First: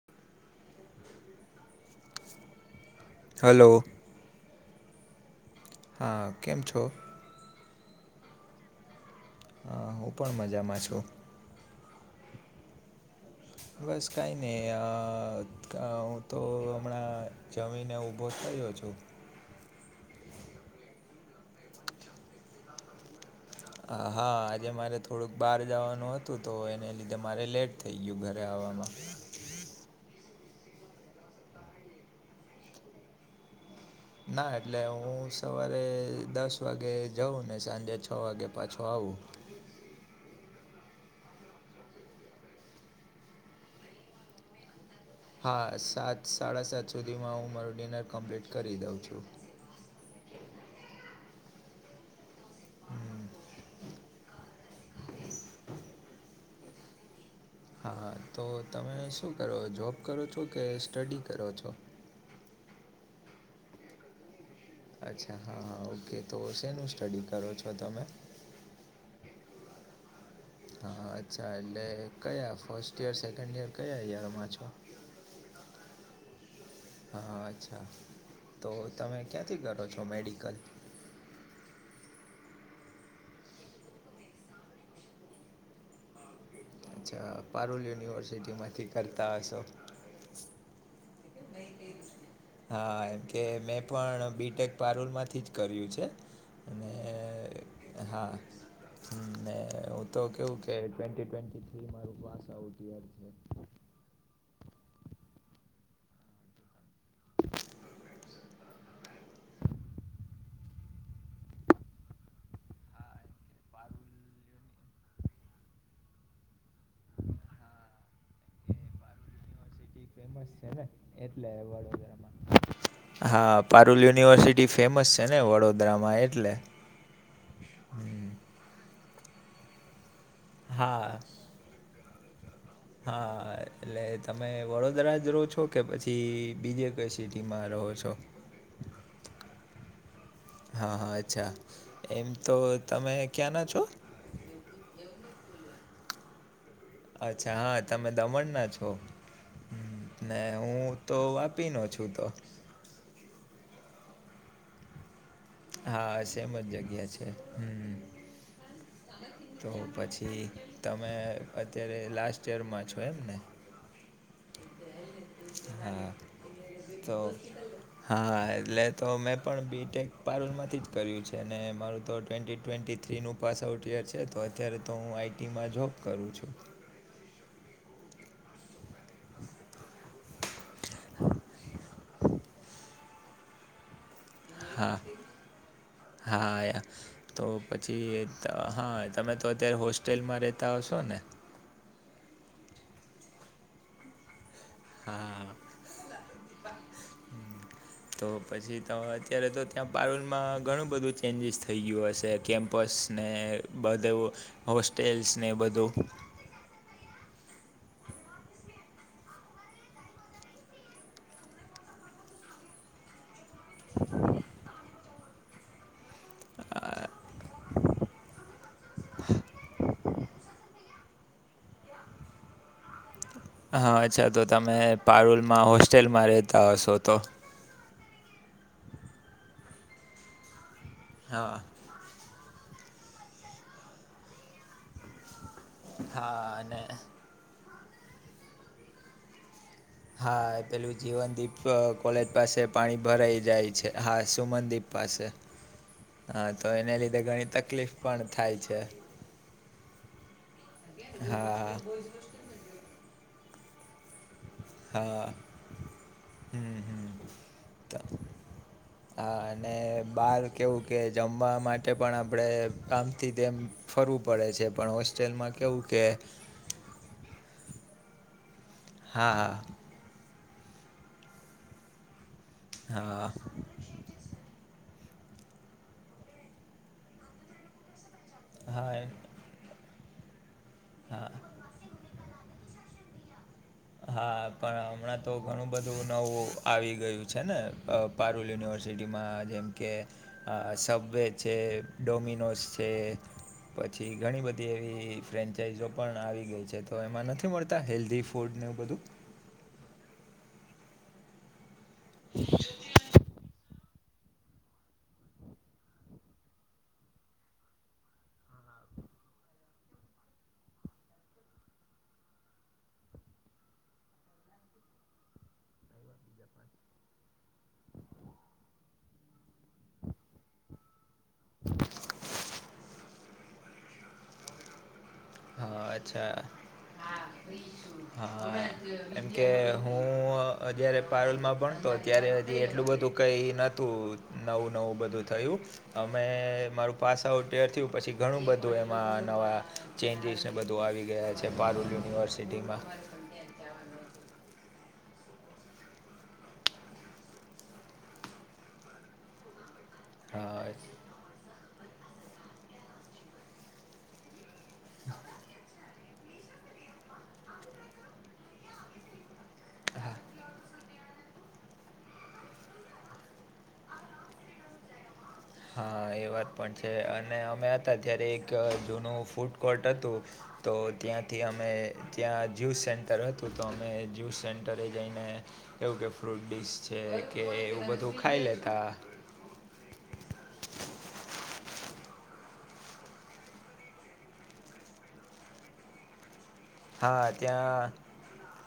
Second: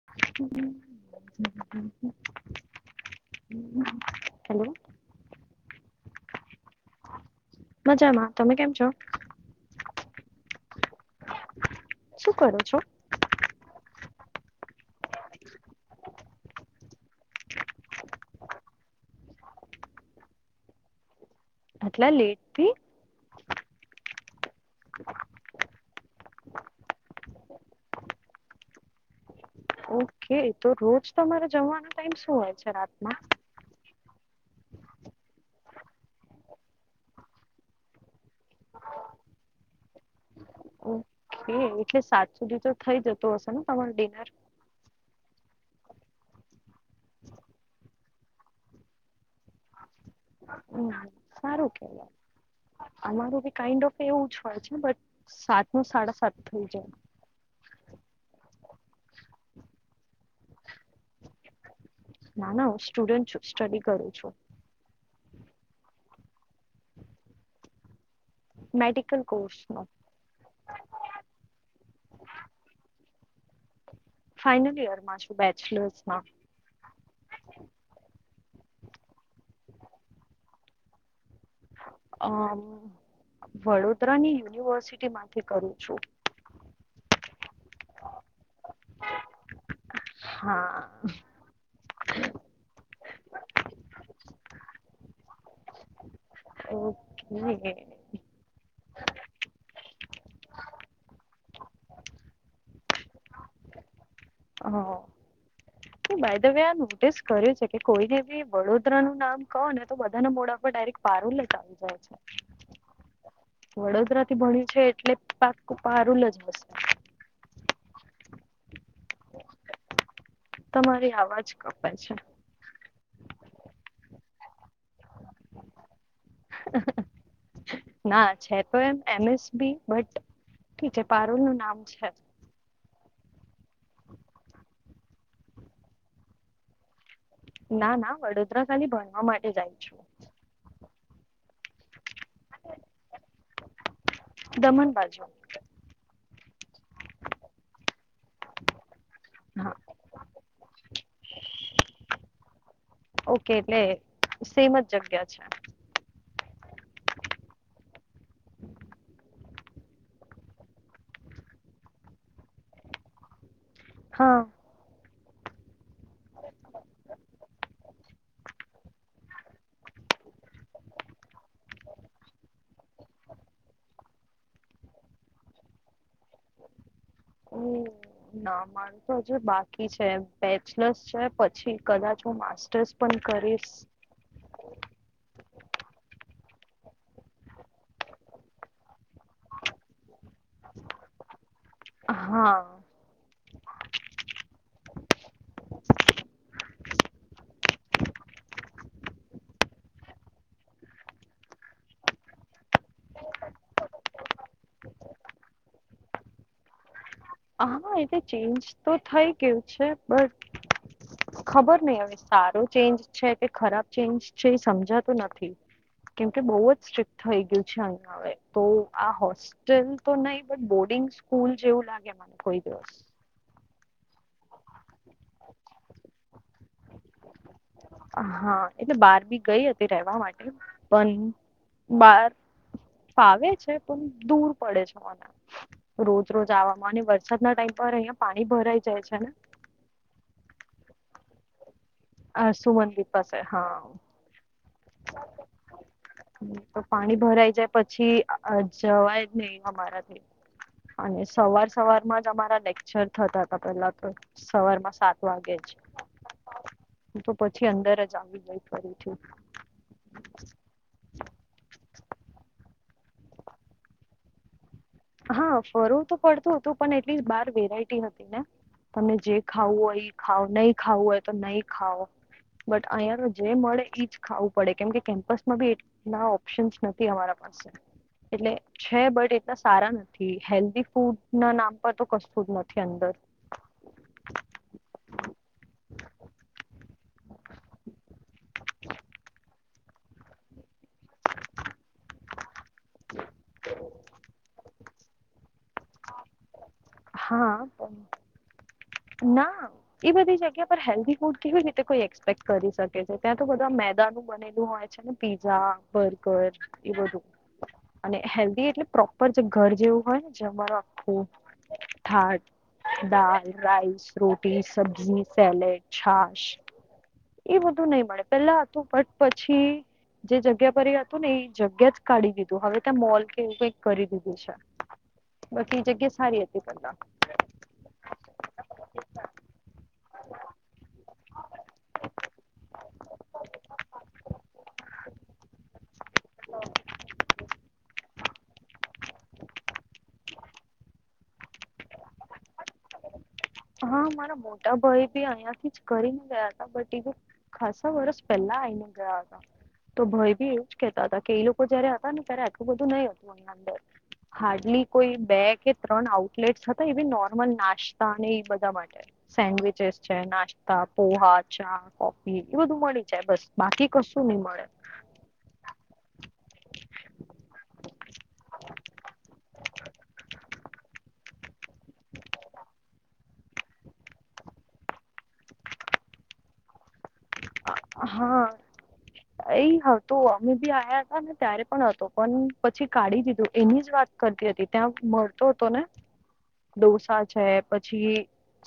[inaudible] Hello. Hello હા કેમ છો? મજામાં તમે કેમ છો? હા હું પણ મજામાં છું. શું કરો [inaudible] બસ કાંઈ નહીં અ હું તો હમણાં જમીને ઊભો થયો છું. અટલા લેટથી. હા આજે મારે થોડુંક બહાર જવાનું હતું તો એને લીધે મારે લેટ થઈ ગયું ઘરે આવવામાં. ઓકે તો રોજ તમારે જમવાનો ટાઈમ શું હોય છે રાતના. ના એટલે હું સવારે દસ વાગે જાઉં ને સાંજે છ વાગે પાછો આવું. એટલે સાત સુધી તો થઈ જતો હશે ને તમારુ ડિનર. હા સાત સાડા સાત સુધીમાં હું મારું ડિનર કમ્પ્લીટ કરી દઉં છું. સારું કેવાય. અમારું બી કાન્ડ ઓફ એવું જ હોય છે બટ સાત નો સાડા સાત થઈ જાય. હા હા તો તમે શું કરો જોબ કરો છો કે સ્ટડી કરો છો. ના ના હું સ્ટુડન્ટ છું સ્ટડી કરું છું. અચ્છા હા હા ઓકે તો શેનું સ્ટડી કરો છો તમે. મેડિકલ કોર્સનો. હા અચ્છા એટલે કયા ફર્સ્ટ યર સેકન્ડ ઈયર કયા યર ફાઈનલ ઈયર માં છું બેચલર્સમાં. હા અચ્છા તો તમે ક્યાંથી કરો છો મેડિકલ અ વડોદરાની યુનિવર્સિટી માંથી કરું છું. અચ્છા પારૂલ યુનિવર્સિટી માંથી કરતા હશો હા. હા એજ હા તે મેં પણ બી. ટેક. પારૂલ માંથી જ કર્યું છે. ઓકે. હા. હ મેને હું તો કેવું કે ટ્વેન્ટી ટ્વેન્ટી થ્રી મારું પાસ આવઉટ યર. છે હ બાયધવે આ નોટિસ કર્યું છે કે કોઈને બી વડોદરાનું નામ કહો ને તો બધાના મોડા ડાયરેક્ટ પારુંલ જ આવી જાય છે. વડોદરા થી ભણ્યું છે એટલે પાક પારૂલ જ હશે. યુનિવર્સિટી ફેમસ છે ને તમારી એટલે આવાજ એવોર્ડ કપાય છે. વગેરેમાં. હા પારુલ યુનિવર્સિટી ફેમસ છે ને વડોદરામાં એટલે ના છે તો એમ એમ. એસ. બી. બટ ઠી છે હા પારૂલ નું નામ છે. હા એટલે તમે વડોદરા જ રો છો કે પછી બીજ કસ ના ના વડોદરા ખાલી ભણવા માટે જાય છું. હા હા અચ્છા એમ તો તમે ક્યાંના છો? દમણ બાજુ અચ્છા હા તમે દમણ ના છો. હા ને હું તો વાપીનો છું તો ઓકે એટલે સેમ જ જગ્યા છે. હા સેમ જ જગ્યા છે હમ્મ તો પછી તમે અત્યારે લાસ્ટ યરમાં છો એમને. હા. હ તો હા એટલે તો મેં પણ બી. ટેક. પારૂલ માંથી જ કર્યું છે અને મારું તો ટ્વેન્ટી ટ્વેન્ટી થ્રીનું પાસ આઉટ યર છે તો અત્યારે તો હું આઈ. ટી. માં જોબ કરું છું. હમ્મ. ના માનું તો હજુ બાકી છે બેચલર્સ છે પછી કદાચ હું માસ્ટર્સ પણ કરીસ હા હા આયા તો પછી ત હ તમે તો અત્યારે હોસ્ટેલમાં રેત તા હશો ને અ હા. હા. [inaudible] તો પછી તો અત્યારે તો ત્યાં પારૂલ માં ઘણું બધું ચેન્જીસ થઈ ગ્યું હશે કેમ્પ પસ ને બધાઉ હોસ્ટેલ્સ ને બધું હા એ તો ચેન્જ તો થઈ ગયું છે બટ ખબર નહિ હવે સારો ચેન્જ છે કે ખરાબ ચેન્જ છે એ સમજાતું નથી. કેમ કે બઉ જ સ્ટ્રિક થઈ ગયું છે અહિયાં હવે તો આ હોસ્ ટેલ તો નહી બટ બોર્ડિંગ સ્કૂલ જેવું લાગે મને કોઈ દિવસ હા અચ્છા તો તમે પારૂલમાં હોસ્ટેલમાં રેહતા હશો તો હા એટલે બાર બી ગઈ હતી રેવા માટે પણ હા બાર ફાવે છે પણ દૂર પડે છે મને, રોજ રોજ આવામાં અને વરસાદ ના ટાઈમ પર અહીંયા પાણી ભરાઈ જાય છે ને હા એ પેલું જીવન દીપ અ કોલેજ અ, પાસે પાણી સુમનદીપ પાસે ભરાઈ જાય છે, હા સુમનદીપ પાસે હા તો એને પાણી લીધે ઘણી ભરાઈ જાય તકલીફ પછી પણ થાય છે જવાય જ નહી અમારાથી. અને સવાર હા સવારમાં જ અમારા લેક્ચર થતા હતા પેલા તો સવારમાં સાત હા વાગે જ. હમ તો પછી અંદર જ હમ આવી ગઈ ફરીથી હા અને બાર કેવું? કે જમવા માટે પણ આપણે આમથી તેમ ફરવું પડે છે. પણ હા હોસ્ટેલમાં કેવું કે? ફરવું પડતું તો પણ એટલી બાર વેરાયટી હતીને તમને જે હા ખાવું હોય ઈ ખાવુ નહી ખાવું હોય તો નહી ખાઉ બટ હા અહીયાં હા તો જે મળે એજ- ખાવું પડે કેમ કે કેમ્પસમાં બી એટલા ઓપ્શનસ નથી અમારા પાસે. એટલે હા છે એમ બટ એટલા સારા નથી [inaudible] હા ફૂડના નામ પર તો કશું જ નથી અંદર. હા પણ હમણાં તો ઘણું બધું નવું આવી ગયું છે ને? પારૂલ યુનિવર્સિટીમાં જેમકે સબવે છે, ડોમિનોસ તે પછી ઘણી બધી એવી ફ્રેન્ચાાઈઝો પણ આવી ગઈ છે. તો એમાં નથી મળતા હા હેલ્થી ફૂડને એવું બધું. ના એ બધી જગ્યા પર હેલ્ધી ફૂડ કેવી રીતે? કોઈ એક્સપેક્ટ કરી શકે છે. ત્યાં તો બધા મેંદાનું બનેલું હોય. પીઝા, બર્ગરએ બધું અને હેલ્ધી એટલે પ્રોપર જે ઘર જેવું હોય ને જે જમવાનું આખું ઠાઠ દાલ, રાઇસ, રોટી, સબજી, સેલેડ, છાશ એ બધું નહી મળે પેલા હતું બટ પછી જે જગ્યા પર એ હતું ને એ જગ્યા જ કાઢી દીધું હવે ત્યાં મોલ કે એવું કઈક કરી દીધું છે. હા બાકી એ જગ્યા અચ્છા સારી હતી પેહલા. હા એમ કે હું અત્યારે પારુલમાં ભણતો ત્યારે હજી એટલું બધું કંઈ નહોતું નવું નવું બધું થયું. અમે મારું પાસ આઉટ યર થયું પછી- ઘણું બધું એમાં નવા ચેન્જીસને બધું આવી ગયા છે. પારૂલ યુનિવર્સિટીમાં હા મારા મોટા ભાઈ બી અહિયાં થી જ કરી ને ગયા હતા બટ ખાસા વર્સ પહેલા આવીને ગયા હતા તો ભઈ બી હા એવુંજ કેહેતા હતા કે એ જયારે હતા ને ત્યારે આટલું બધું નહી હતું એ અંદર હાર્ડલી કોઈ બે કે ત્રણ આઉટલેટસ હતા એવી નોર્મલ નાસ્તાને બધા માટે- સેન્ડવીચેસ છે, નાસ્તા, પોહા, ચા, કોફી એ બધું મળી જાય બસ- બાકી કશું નહી મળે. હા એ- વાત પણ છે અને અમે હતા ત્યારે એક જૂનું ફૂડ કોર્ટ હતું. તો ત્યાંથી અમે ત્યાં જ્યુસ સેન્ટર હતું તો અમે જ્યુસ સેન્ટરે જઈને એવું કે ફ્રૂટ ડીશ છે કે એવું બધું ખાઈ હા લેતા એ હતો અમે બી આવ્યા હતા ને ત્યારે પણ હતો પણ પછી કાઢી દીધું એની જ વાત કરતી હતી ત્યાં મળતો હતો ને ડોસા હા છે ત્યાં પછી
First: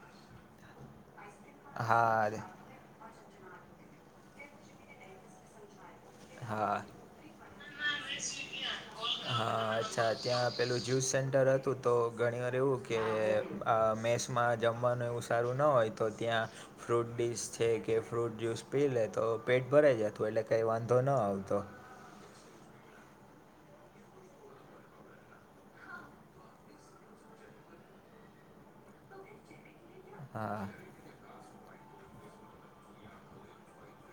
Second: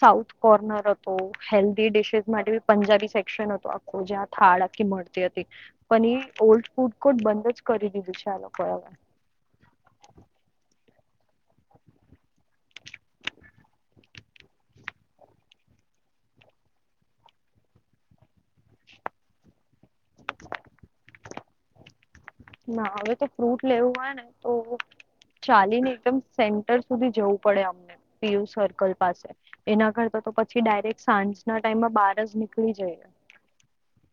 સાઉથ કોર્નર હતો હેલ્ધી હા ડિશસ માટે ભી પંજાબી સેક્શન [inaudible] જ થાળ આખી મળતી હતી. પણ એ ઓલ્ડ હા ફૂડ કોર્ટ બંધ જ કરી દીધું છે આ લોકો હવે હા અચ્છા ત્યાં પેલું જ્યુસ સેન્ટર હતું તો ઘણી વાર એવું કે આ મેસ- માં જમવાનું એવું સારું ન હોય તો ત્યાં ફ્રૂટ ડીસ છે કે ફ્રૂટ જ્યુસ પી લે તો પેટ ભરાઈ જતું એટલે કઈ વાંધ તો ન આવતો. ના હવે તો ફ્રૂટ લેવું હોય ને તો ચાલીને એકદમ સેન્ટર સુધી જવું પડે અમને પીયુ સર્કલ પાસે એના કર તો હા પછી ડાયરેક્ટ સાંજના ટાઈમમાં બાર જ નીકળી જઈ.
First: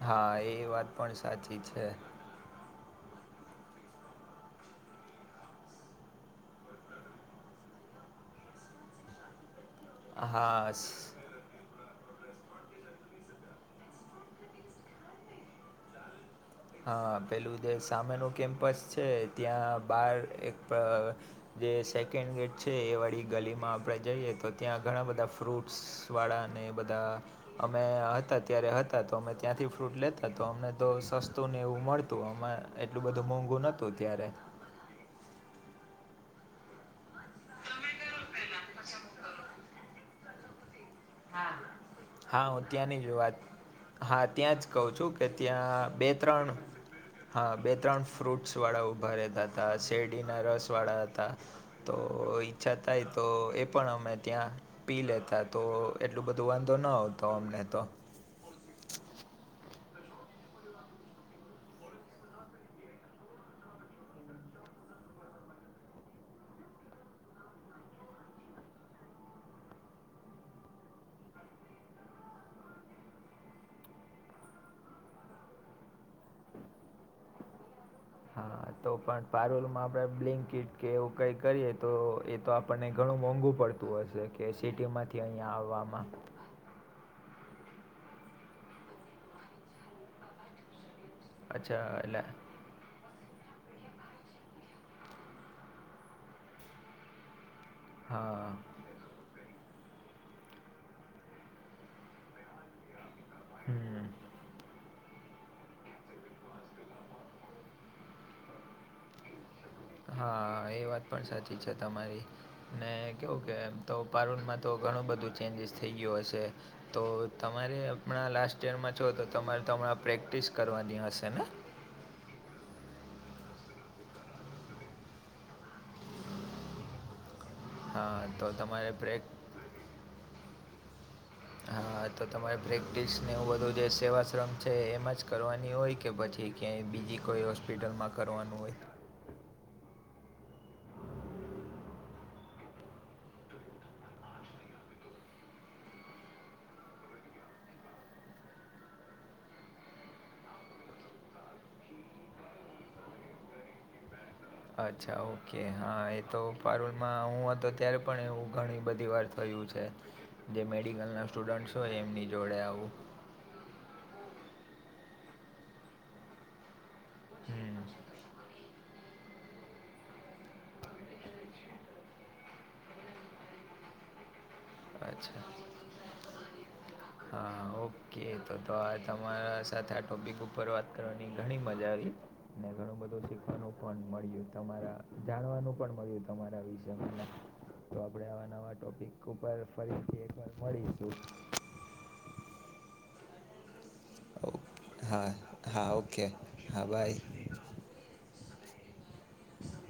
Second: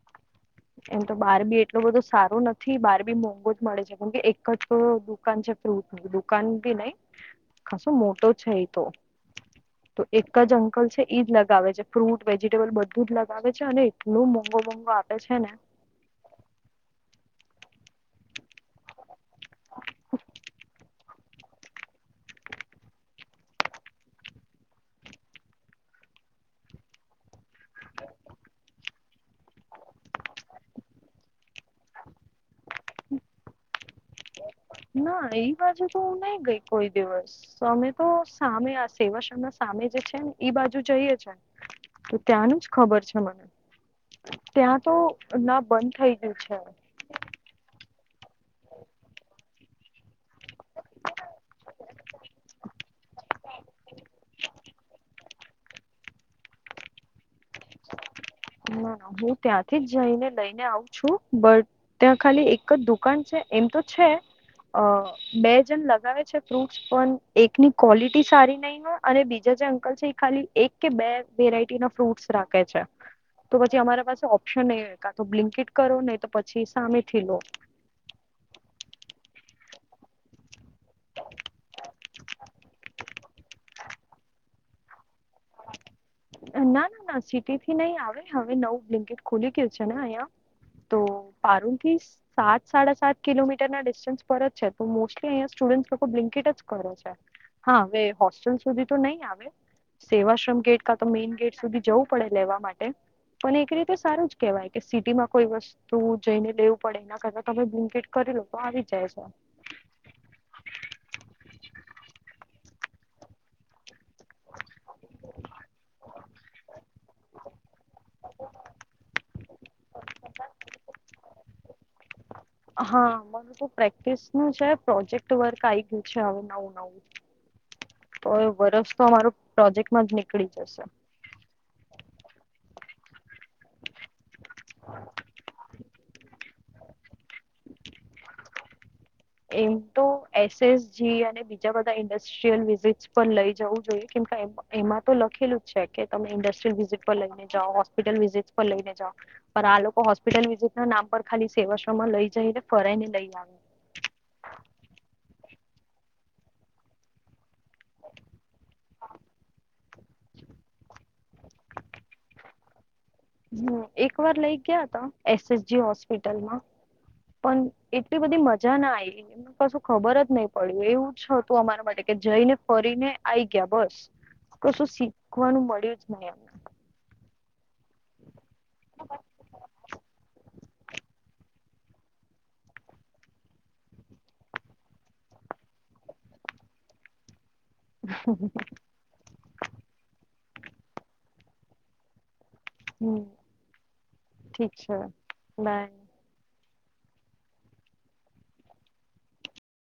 હા એ વાત એમ પણ તો બાર સાચી બી છે એટલું બધું સારું નથી બાર બી મોંંગો જ મળે છે કેમ કે એક જ દુકાન છે ફ્રૂટ દુકાન બી નહી ખાસો મોટો છે એ તો તો એક જ હા સ અંકલ છે એઈજ લગાવે છે. ફ્રૂટ વેજીિટેબલ બધું જ લગાવે છે અને એટલું મોંઘો મોંઘો આપે છે ને હા પેલું જે સામેનું કેમ્પસ છે ત્યાં બાર એક જે સેકન્ડ ગેટ છે એ વાડી ગલીમાં આપડે જઈએ તો ત્યાં ઘણા બધા ફ્રૂટસ વાડા અને એ બધા અમે હતા ત્યારે હતા તો અમે ત્યાંથી ફ્રૂટ લેતા તો અમને તો સસ્ તું ને એવું મળતું અમાર એટલું બધું મોંઘું નહતું ત્યારે. ના એ બાજુ તો હું નઈ ગઈ કોઈ દિવસ અમે તો સામે આ સવા સામે જે છે ને એઈ બાજુ જઈએ છે તો હા ત્યાંનું હું જ ત્યાંની ખબર છે વાત મને. હા જ ત્યાં કહું તો છું કે ના બંધ ત્યાં બે થઈ ગયું ત્રણ છે. હા બે ત્રણ ફ્રૂટસ વાળા ઊભા રહેતા હતા શેરડીના રસ વાળા હતા. તો ઈચ્છા થાય તો એ પણ અમે ત્યાં પી લેતા તો એટલું બધું વાંધો ન આવતો અમને તો. ના ના હું ત્યાંથી જ જઈને લઈને આવું છું બટ ત્યાં ખાલી એક જ દુકાન છે એમ તો છે અ બે જણ લગાવે છે ફ્રૂટસ પણ એકની ક્વોલિટી સારી નહી હો અને બીજા જે અંકલ છે એ ખાલી એક કે બે વેરાઈટી ન ફ્રૂટ્સ રાખે છે. તો પછી અમારા પાસે ઓપ્શન એ કા તો બ્લિંકિટ કરો ને તો પછી સામેથી લો. હા [inaudible] તો પણ પારૂલમાં આપણે બ્લિંકિટ કે એવું કંઈ કરીએ તો એ તો આપણને ઘણું મોંઘું પડતું. પડતું હશે કે સિટી માંથી અહીંયા આવવામાં ના ના ના સિટી થી નહી આવે હવે નવું બ્લિંકિટ ખુલી ગયું છે ને અહિયાં તો અચ્છા પારુલથી એટલે સાત સાડા સાત કિલોમીટરના ડિસ્ટન્સ પર જ છે તો મોસ્ટલી અહીંયા સ્ટુડન્ટ લોકો બ્લિન્કીટ જ કરે છે. હા હવે હોસ્ટેલ હા સુધી તો નહી આવે સેવાશ્રમ ગેટ તો મેઈન ગેટ સુધી જવું પડે લેવા માટે પણ એક રીતે હમ સારું જ કેહેવાય. સિટીમાં કોઈ વસ્તુ જઈને લેવું પડે એના કરતા તમે બ્લિકેટ કરી લો તો આવી જ જાય છે. હા એ વાત પણ સાચી છે તમારી. ને કેવું કે એમ તો પારૂલમાં તો ઘણું બધું ચેન્જીસ થઈ ગયું હશે. તો તમારે હમણાં લાસ્ટ ઈયરમાં છો તો તમારે તો હમણાં પ્રેક્ટિસ કરવાની હશે ને? હા માર તો પ્રેક્ટિસ નું છે પ્રોજેક્ટ વર્ક આ ગયું છે હવે નવું નવું હા તો વરસ તમારે તો પ્રેક અમારો પ્રોજેક્ટમાં જ નીકળી જશે. હા તો તમારે પ્રેક્ટિસને એવું બધું જે સેવાશ્રમ છે એમાં જ કરવાની હોય કે કે પછી ક્યાંય બીજી કોઈ હોસ્પિટલમાં કરવાનું હોય? એમ તો એસએસજી અને બીજા બધા ઇન્ડસ્ટ્રી વિઝટ પર લઈ જવું જોઈએ કેમ એ એમાં તો લખેલું જ છે કે તમે ઇન્ડસ્ટ્રીયલ વિઝિટ પર લઈને જાઓ હોસ્પિટલ વિઝિટ પર લઈને જાઓ. પણ આ લોકો હોસ્પિટલ વિઝિટ નામ પર ખાલી સેવાશ્ર માં લઈ જઈને ફરાઈ ને લઈ આવે. અચ્છા ઓકે હા એ તો પારુલમાં હું હતો ત્યારે પણ એવું ઘણી બધી વાર કર્યું છે જે મેડિકલના સ્ટુડન્ટસ હોય એમની જોડે આવું. હમ્મ એક વાર લઇ ગયા હતા એસએસજી હોસ્પિટલમાં. પણ હમ એટલી બધી મજા ના આઈ. કસુ ખબર જ નહી પડી એવું જ હતું અમારા માટે કે જઈને ફરીને આઈ ગયા બસ. કશું અચ્છા શીખવાનું મળ્યું જ નઈ એમ. હા ઓકે તો તો આ તમારા સાથે આ ટોપિક ઉપર વાત કરવાની ઘણી મજા આવી. ને ઘણું બધું શીખવાનું પણ મળ્યું તમારા જાણવાનું પણ મળ્યું તમારા વિશે. તો આપણે આવા નવા ટોપિક ઉપર ફરીથી એકવાર મળીશું. હમ. ઓ ઠીક છે હા બાય હા ઓકે હા બાય.